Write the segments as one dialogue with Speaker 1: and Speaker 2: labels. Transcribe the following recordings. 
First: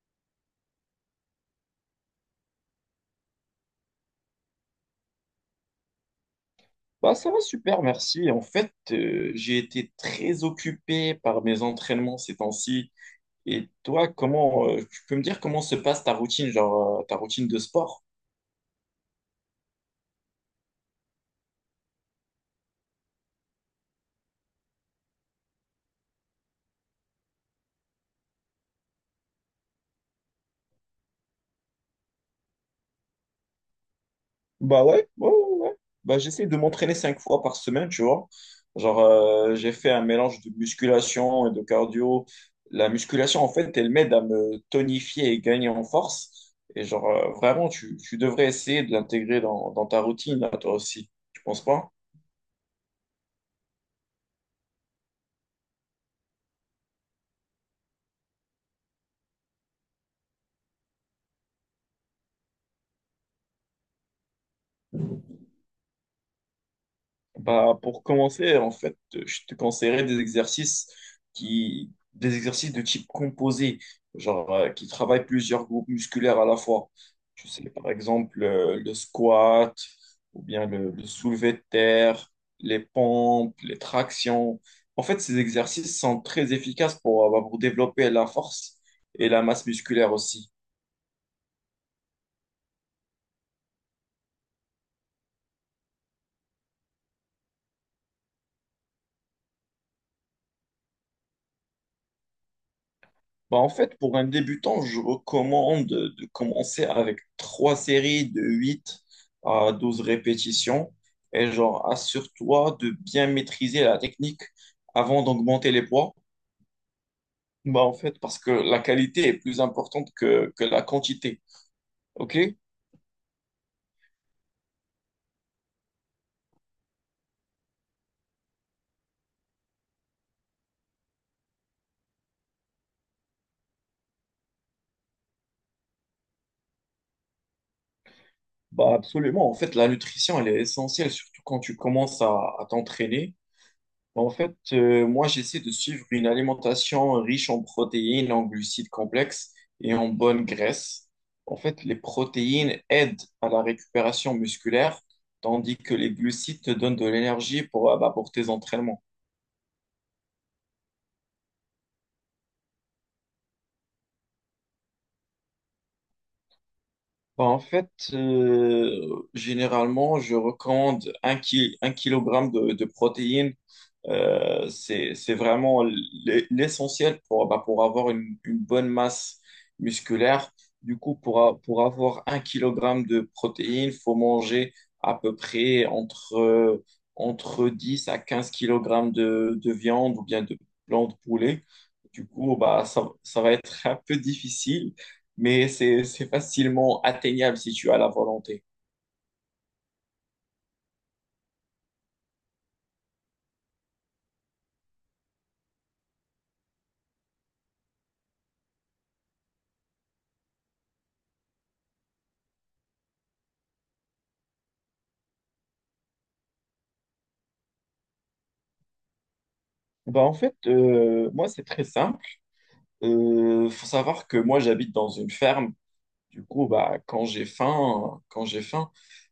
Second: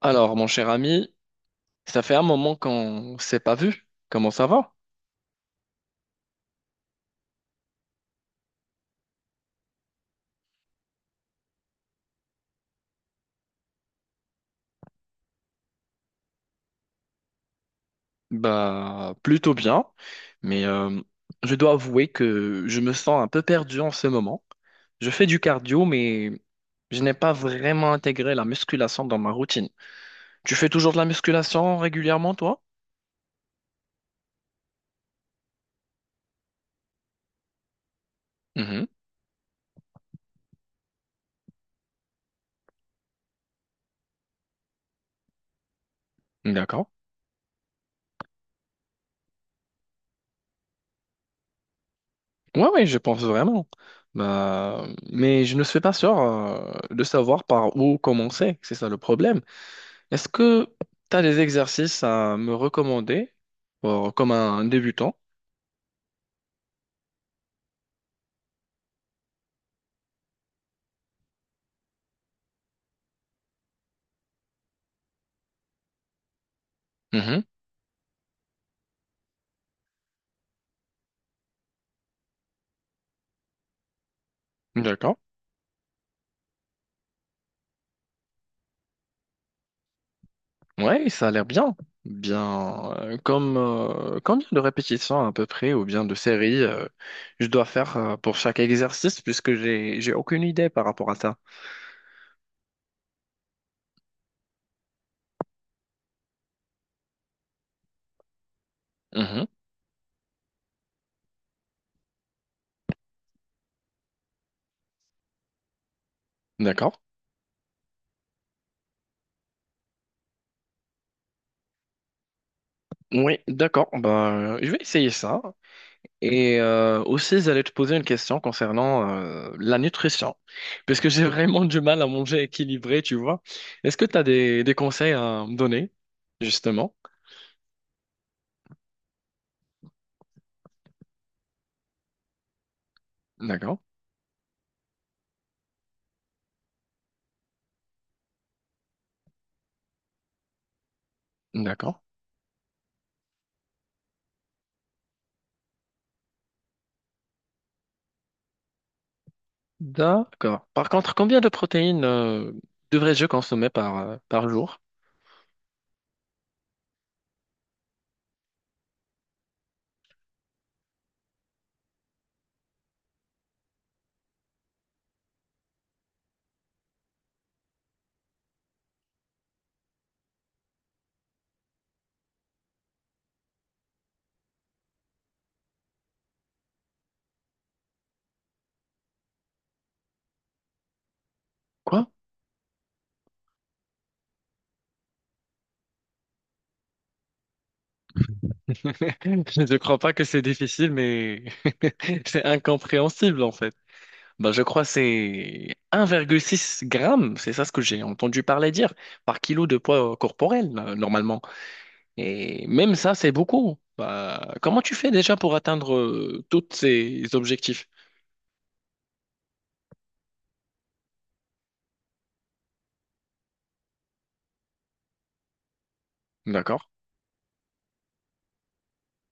Speaker 1: Alors, mon cher ami, ça fait un moment qu'on s'est pas vu. Comment ça va?
Speaker 2: Bah, ça va super, merci. En fait, j'ai été très occupé par mes entraînements ces temps-ci. Et toi, tu peux me dire comment se passe ta routine, genre, ta routine de sport?
Speaker 1: Bah, plutôt bien, mais je dois avouer que je me sens un peu perdu en ce moment. Je fais du cardio, mais je n'ai pas vraiment intégré la musculation dans ma routine. Tu fais toujours de la musculation régulièrement, toi?
Speaker 2: Bah ouais, ouais, ouais, ouais. Bah, j'essaie de m'entraîner cinq fois par semaine, tu vois.
Speaker 1: Mhm,
Speaker 2: Genre, j'ai fait un mélange de musculation et de cardio. La musculation, en fait, elle m'aide à me tonifier et gagner en force. Et
Speaker 1: d'accord.
Speaker 2: genre, vraiment, tu devrais essayer de l'intégrer dans ta routine, là, toi aussi. Tu penses pas?
Speaker 1: Ouais, oui, je pense vraiment. Bah, mais je ne suis pas sûr de savoir par où commencer. C'est ça le problème. Est-ce que tu as des exercices à me recommander pour, comme un débutant?
Speaker 2: Bah, pour commencer, en fait, je te conseillerais des exercices des exercices de type composé, genre qui travaillent plusieurs groupes musculaires à la fois.
Speaker 1: Mhm.
Speaker 2: Tu sais, par exemple, le squat, ou bien le soulevé de terre, les pompes, les tractions. En
Speaker 1: D'accord.
Speaker 2: fait, ces exercices sont très efficaces pour développer la force et la masse musculaire aussi.
Speaker 1: Ouais, ça a l'air bien. Bien, comme combien de répétitions à peu près ou bien de séries je dois faire pour chaque exercice puisque j'ai aucune idée par rapport à ça.
Speaker 2: Bah, en fait, pour un débutant, je recommande de commencer avec trois séries de huit
Speaker 1: Mhm.
Speaker 2: à douze répétitions. Et genre, assure-toi de bien maîtriser la technique avant d'augmenter les poids.
Speaker 1: D'accord.
Speaker 2: Bah, en fait, parce que la qualité est plus importante que la quantité. OK?
Speaker 1: Oui, d'accord. Bah, je vais essayer ça. Et aussi, j'allais te poser une question concernant la nutrition, parce que j'ai vraiment du mal à manger équilibré, tu vois. Est-ce que tu as des conseils à me donner, justement?
Speaker 2: Bah, absolument. En fait, la nutrition, elle est essentielle, surtout quand tu commences à t'entraîner.
Speaker 1: D'accord,
Speaker 2: En fait, moi, j'essaie de suivre une alimentation riche en protéines, en glucides complexes et en bonnes graisses. En fait,
Speaker 1: d'accord,
Speaker 2: les protéines aident à la récupération musculaire, tandis que les glucides te donnent de l'énergie pour tes entraînements.
Speaker 1: d'accord. Par contre, combien de protéines devrais-je consommer par, par jour?
Speaker 2: Bah, en fait, généralement, je recommande un kilogramme de protéines. C'est vraiment l'essentiel pour avoir une bonne masse musculaire. Du coup, pour avoir un kilogramme de protéines, il faut manger à peu près entre 10 à 15 kilogrammes de viande ou bien de blanc de poulet.
Speaker 1: Quoi?
Speaker 2: Du coup, bah, ça va être un peu difficile, mais c'est facilement atteignable si tu as la volonté.
Speaker 1: Je ne crois pas que c'est difficile, mais c'est incompréhensible, en fait. Ben, je crois que c'est 1,6 grammes, c'est ça ce que j'ai entendu parler dire, par kilo de poids corporel, normalement. Et même ça, c'est beaucoup. Ben, comment tu fais déjà pour atteindre tous ces objectifs?
Speaker 2: Bah en fait, moi, c'est très simple. Faut savoir que moi, j'habite dans une ferme. Du coup,
Speaker 1: D'accord.
Speaker 2: bah, quand j'ai faim,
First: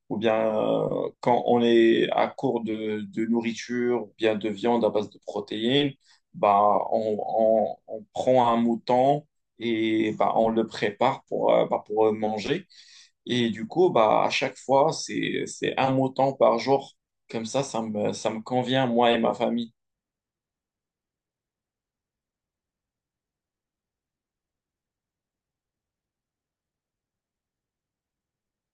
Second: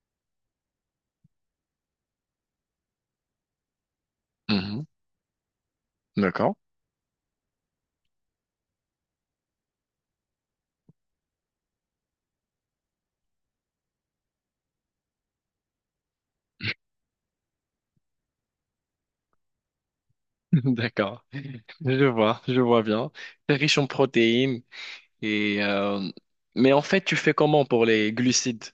Speaker 2: ou bien quand on est à court de nourriture, ou bien de
Speaker 1: Mhm.
Speaker 2: viande à base de protéines,
Speaker 1: D'accord.
Speaker 2: bah, on prend un mouton et bah, on le prépare pour manger. Et du coup, bah, à chaque fois, c'est un mouton par jour. Comme ça, ça me convient, moi et ma famille.
Speaker 1: D'accord. Je vois bien. C'est riche en protéines. Et, mais en fait, tu fais comment pour les glucides?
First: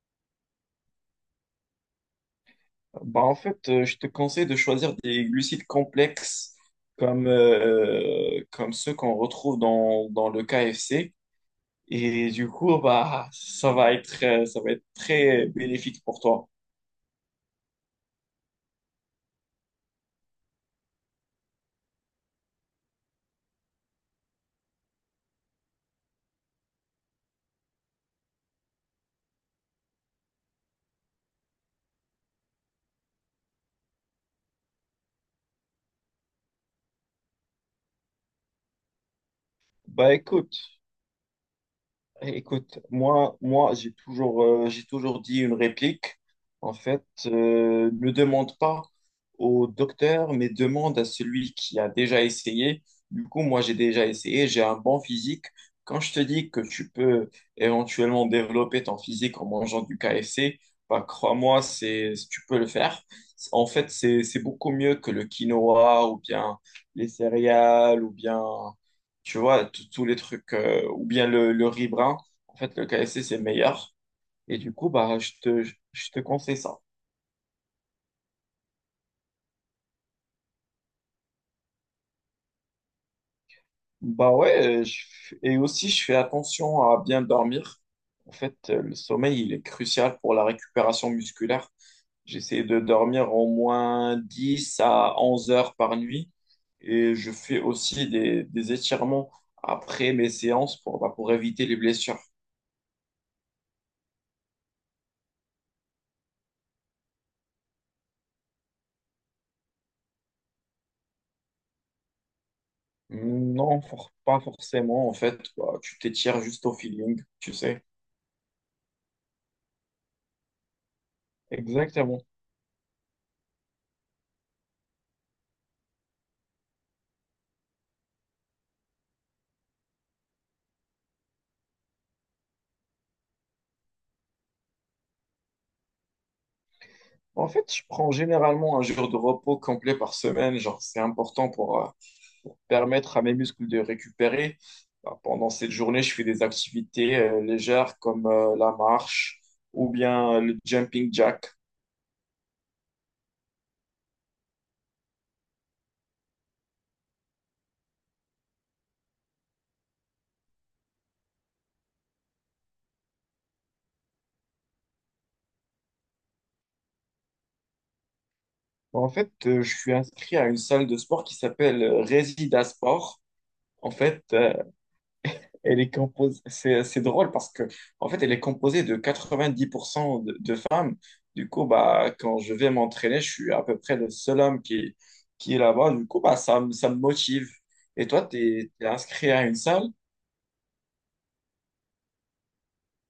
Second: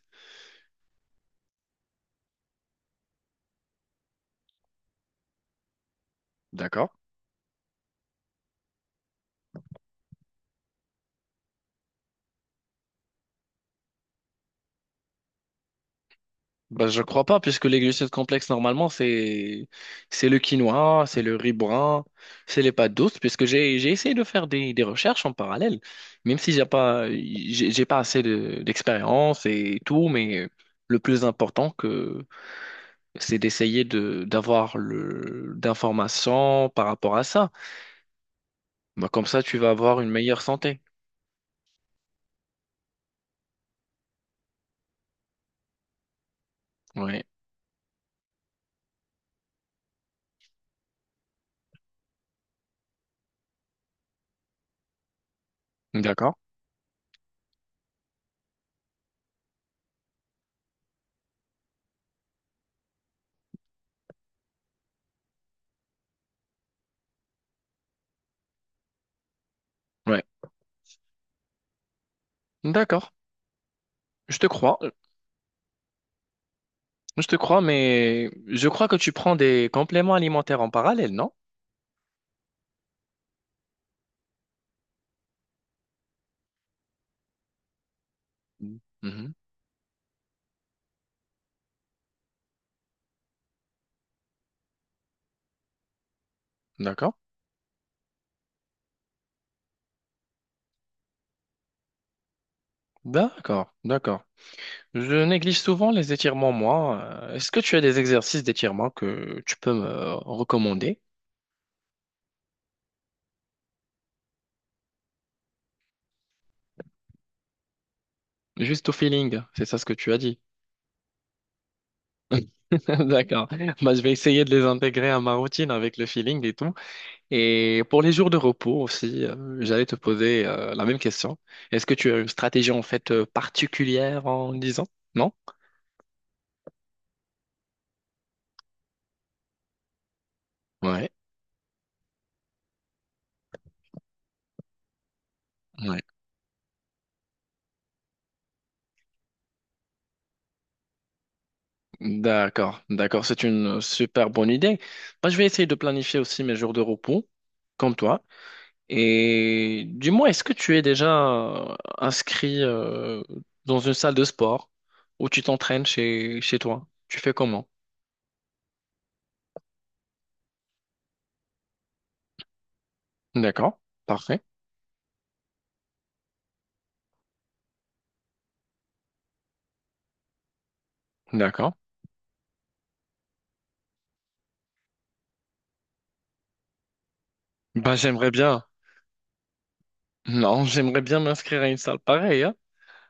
Speaker 2: Bah, en fait, je te conseille de choisir des glucides complexes
Speaker 1: D'accord.
Speaker 2: comme ceux qu'on retrouve dans le KFC. Et du coup, bah, ça va être très bénéfique pour toi.
Speaker 1: Bah, je crois pas, puisque les glucides complexes, normalement, c'est le quinoa, c'est le riz brun, c'est les pâtes douces, puisque j'ai essayé de faire des recherches en parallèle, même si j'ai pas assez de- d'expérience et tout, mais le plus important que c'est d'essayer de d'avoir le d'informations par rapport à ça. Bah, comme ça, tu vas avoir une
Speaker 2: Bah,
Speaker 1: meilleure
Speaker 2: écoute,
Speaker 1: santé.
Speaker 2: Écoute, moi, j'ai toujours dit une réplique. En fait,
Speaker 1: Ouais.
Speaker 2: ne demande pas au docteur, mais demande à celui qui a déjà essayé. Du coup, moi, j'ai déjà essayé, j'ai un bon physique. Quand je te
Speaker 1: D'accord.
Speaker 2: dis que tu peux éventuellement développer ton physique en mangeant du KFC, bah, crois-moi, tu peux le faire. En fait, c'est beaucoup mieux que le quinoa ou bien les céréales ou bien tu vois, tous les
Speaker 1: Ouais.
Speaker 2: trucs, ou bien le riz brun, en fait, le
Speaker 1: D'accord.
Speaker 2: KFC, c'est meilleur.
Speaker 1: Je te
Speaker 2: Et du
Speaker 1: crois.
Speaker 2: coup, bah, je te conseille ça.
Speaker 1: Je te crois, mais je crois que tu prends des compléments alimentaires en parallèle, non?
Speaker 2: Bah ouais, et aussi, je fais attention à bien dormir. En fait,
Speaker 1: Mhm.
Speaker 2: le
Speaker 1: Mhm.
Speaker 2: sommeil, il est crucial pour la récupération musculaire. J'essaie de dormir au moins 10 à 11 heures par nuit.
Speaker 1: D'accord,
Speaker 2: Et je fais aussi des étirements après mes séances pour éviter les blessures.
Speaker 1: d'accord, d'accord. Je néglige souvent les étirements, moi. Est-ce que tu as des exercices d'étirement que tu peux me recommander?
Speaker 2: Non, pas forcément. En fait, bah, tu t'étires juste au feeling, tu sais.
Speaker 1: Juste au feeling, c'est ça ce que tu as dit.
Speaker 2: Exactement.
Speaker 1: D'accord. Bah, je vais essayer de les intégrer à ma routine avec le feeling et tout. Et pour les jours de repos aussi, j'allais te poser la même question. Est-ce que tu as une stratégie en fait particulière en disant? Non?
Speaker 2: En fait, je prends généralement un jour de repos complet par semaine. Genre, c'est
Speaker 1: Ouais.
Speaker 2: important pour permettre à mes muscles de récupérer. Bah, pendant cette
Speaker 1: Ouais.
Speaker 2: journée, je fais des activités légères comme la marche ou bien le jumping jack.
Speaker 1: D'accord, d'accord, c'est une super bonne idée. Moi, je vais essayer de planifier aussi mes jours de repos, comme toi. Et dis-moi, est-ce que tu es déjà inscrit dans une salle de sport où tu t'entraînes chez, chez toi? Tu fais comment?
Speaker 2: Bah, en fait, je suis inscrit à une salle de sport qui s'appelle Resida Sport.
Speaker 1: D'accord,
Speaker 2: En fait,
Speaker 1: parfait,
Speaker 2: Elle est composée, c'est drôle parce que, en fait, elle est composée de 90% de femmes. Du coup,
Speaker 1: d'accord.
Speaker 2: bah, quand je vais m'entraîner, je suis à peu près le seul homme qui est là-bas. Du coup, bah, ça me motive.
Speaker 1: Bah,
Speaker 2: Et toi,
Speaker 1: j'aimerais bien,
Speaker 2: tu es inscrit à une salle?
Speaker 1: non, j'aimerais bien m'inscrire à une salle pareille, hein.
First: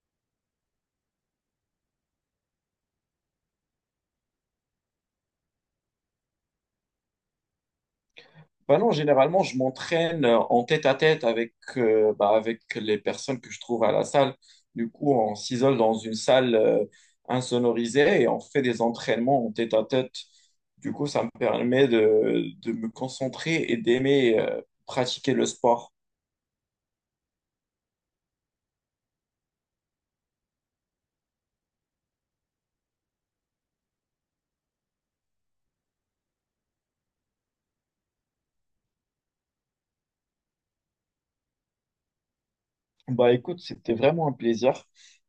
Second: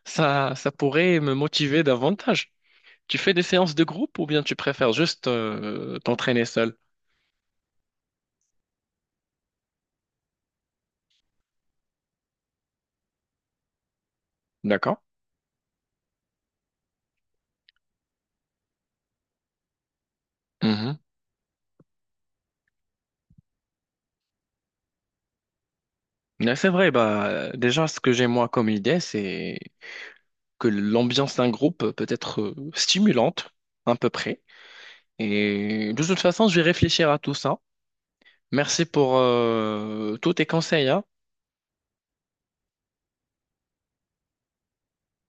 Speaker 1: Ça pourrait me motiver davantage. Tu fais des séances de groupe ou bien tu préfères juste t'entraîner seul?
Speaker 2: Bah non, généralement, je m'entraîne en tête-à-tête avec les personnes que je trouve à la salle. Du
Speaker 1: D'accord.
Speaker 2: coup, on s'isole dans une salle insonorisée et on fait des entraînements en tête-à-tête. Du coup, ça me permet de me concentrer et d'aimer pratiquer le sport.
Speaker 1: Mais c'est vrai, bah, déjà, ce que j'ai moi comme idée, c'est que l'ambiance d'un groupe peut être stimulante, à peu près. Et de toute façon, je vais réfléchir à tout ça. Merci pour tous tes conseils, hein.
Speaker 2: Bah écoute, c'était vraiment un plaisir.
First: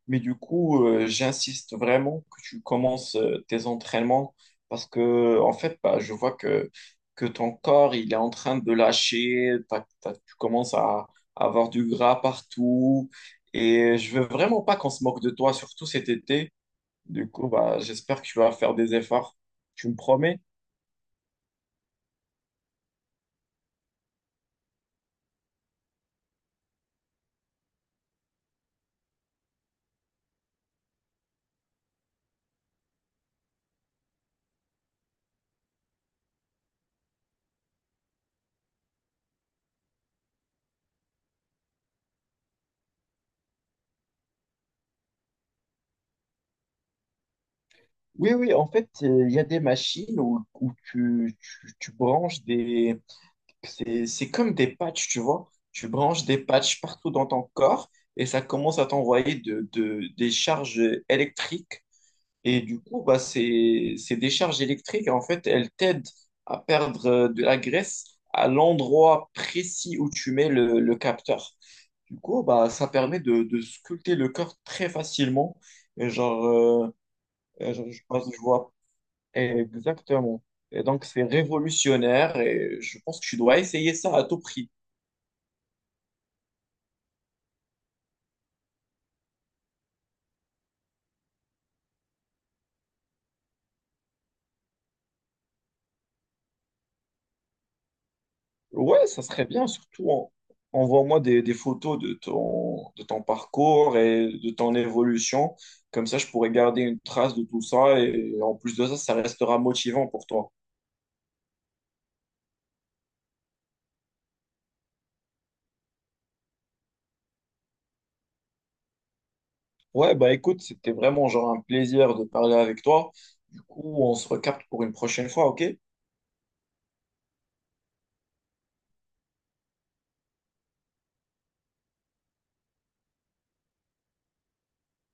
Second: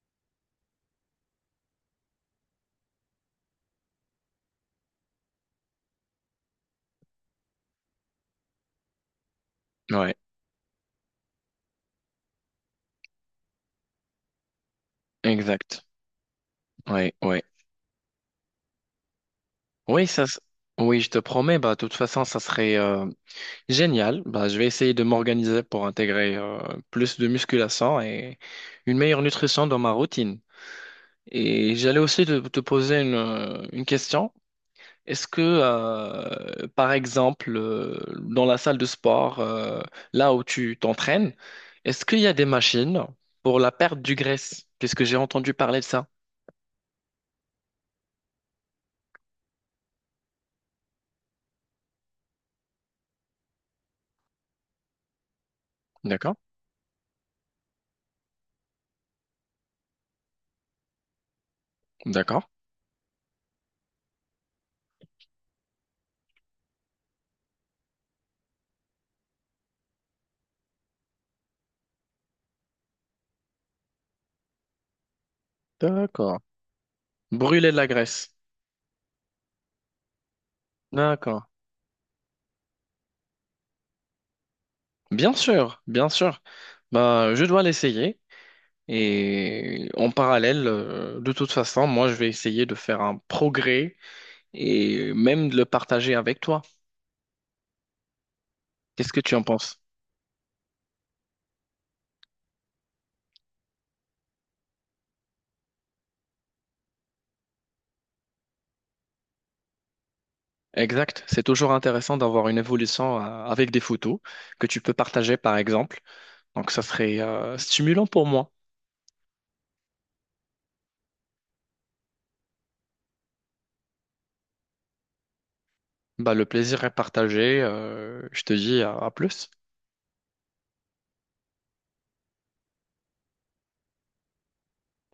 Speaker 2: Mais du coup, j'insiste vraiment que tu commences tes entraînements parce que, en fait, bah, je vois que ton corps, il est en train de lâcher. T'as- t'as-
Speaker 1: Ouais,
Speaker 2: tu commences à avoir du gras partout. Et je veux vraiment pas qu'on se moque de toi,
Speaker 1: exact.
Speaker 2: surtout cet été.
Speaker 1: Ouais,
Speaker 2: Du
Speaker 1: ouais.
Speaker 2: coup, bah, j'espère que tu vas faire des efforts. Tu me
Speaker 1: Oui, ça, s-
Speaker 2: promets?
Speaker 1: oui, je te promets, bah, de toute façon, ça serait génial. Bah, je vais essayer de m'organiser pour intégrer plus de musculation et une meilleure nutrition dans ma routine. Et j'allais aussi te, te poser une question. Est-ce que, par exemple, dans la salle de sport, là où tu t'entraînes, est-ce qu'il y a des machines pour la perte du graisse? Puisque j'ai entendu parler de ça.
Speaker 2: Oui, oui, en fait, il y a des machines où tu branches des. C'est comme des patchs, tu vois. Tu branches
Speaker 1: D'accord,
Speaker 2: des patchs partout dans ton corps et ça commence à t'envoyer des charges électriques.
Speaker 1: d'accord,
Speaker 2: Et du coup, bah, c'est des charges électriques. En fait, elles t'aident à perdre de la graisse à l'endroit précis où tu mets le capteur. Du coup, bah, ça permet de sculpter le corps très facilement. Et
Speaker 1: d'accord.
Speaker 2: genre, euh,
Speaker 1: Brûler
Speaker 2: et
Speaker 1: de la
Speaker 2: genre, je pense que
Speaker 1: graisse.
Speaker 2: je vois exactement. Et donc, c'est
Speaker 1: D'accord.
Speaker 2: révolutionnaire et je pense que tu dois essayer ça à tout prix.
Speaker 1: Bien sûr, bien sûr. Bah, je dois l'essayer. Et en parallèle, de toute façon, moi, je vais essayer de faire un progrès et même de le partager avec toi.
Speaker 2: Ouais,
Speaker 1: Qu'est-ce que
Speaker 2: ça
Speaker 1: tu en
Speaker 2: serait bien,
Speaker 1: penses?
Speaker 2: surtout envoie-moi des photos de ton parcours et de ton évolution. Comme ça, je pourrais garder une trace de tout ça et en plus de ça, ça restera motivant pour toi.
Speaker 1: Exact. C'est toujours intéressant d'avoir une évolution avec des photos que tu peux partager, par exemple. Donc, ça serait stimulant pour moi.
Speaker 2: Ouais, bah écoute, c'était vraiment genre un plaisir de parler avec toi. Du coup, on se recapte pour une prochaine fois, ok?
Speaker 1: Bah, le plaisir est partagé. Je te dis à plus.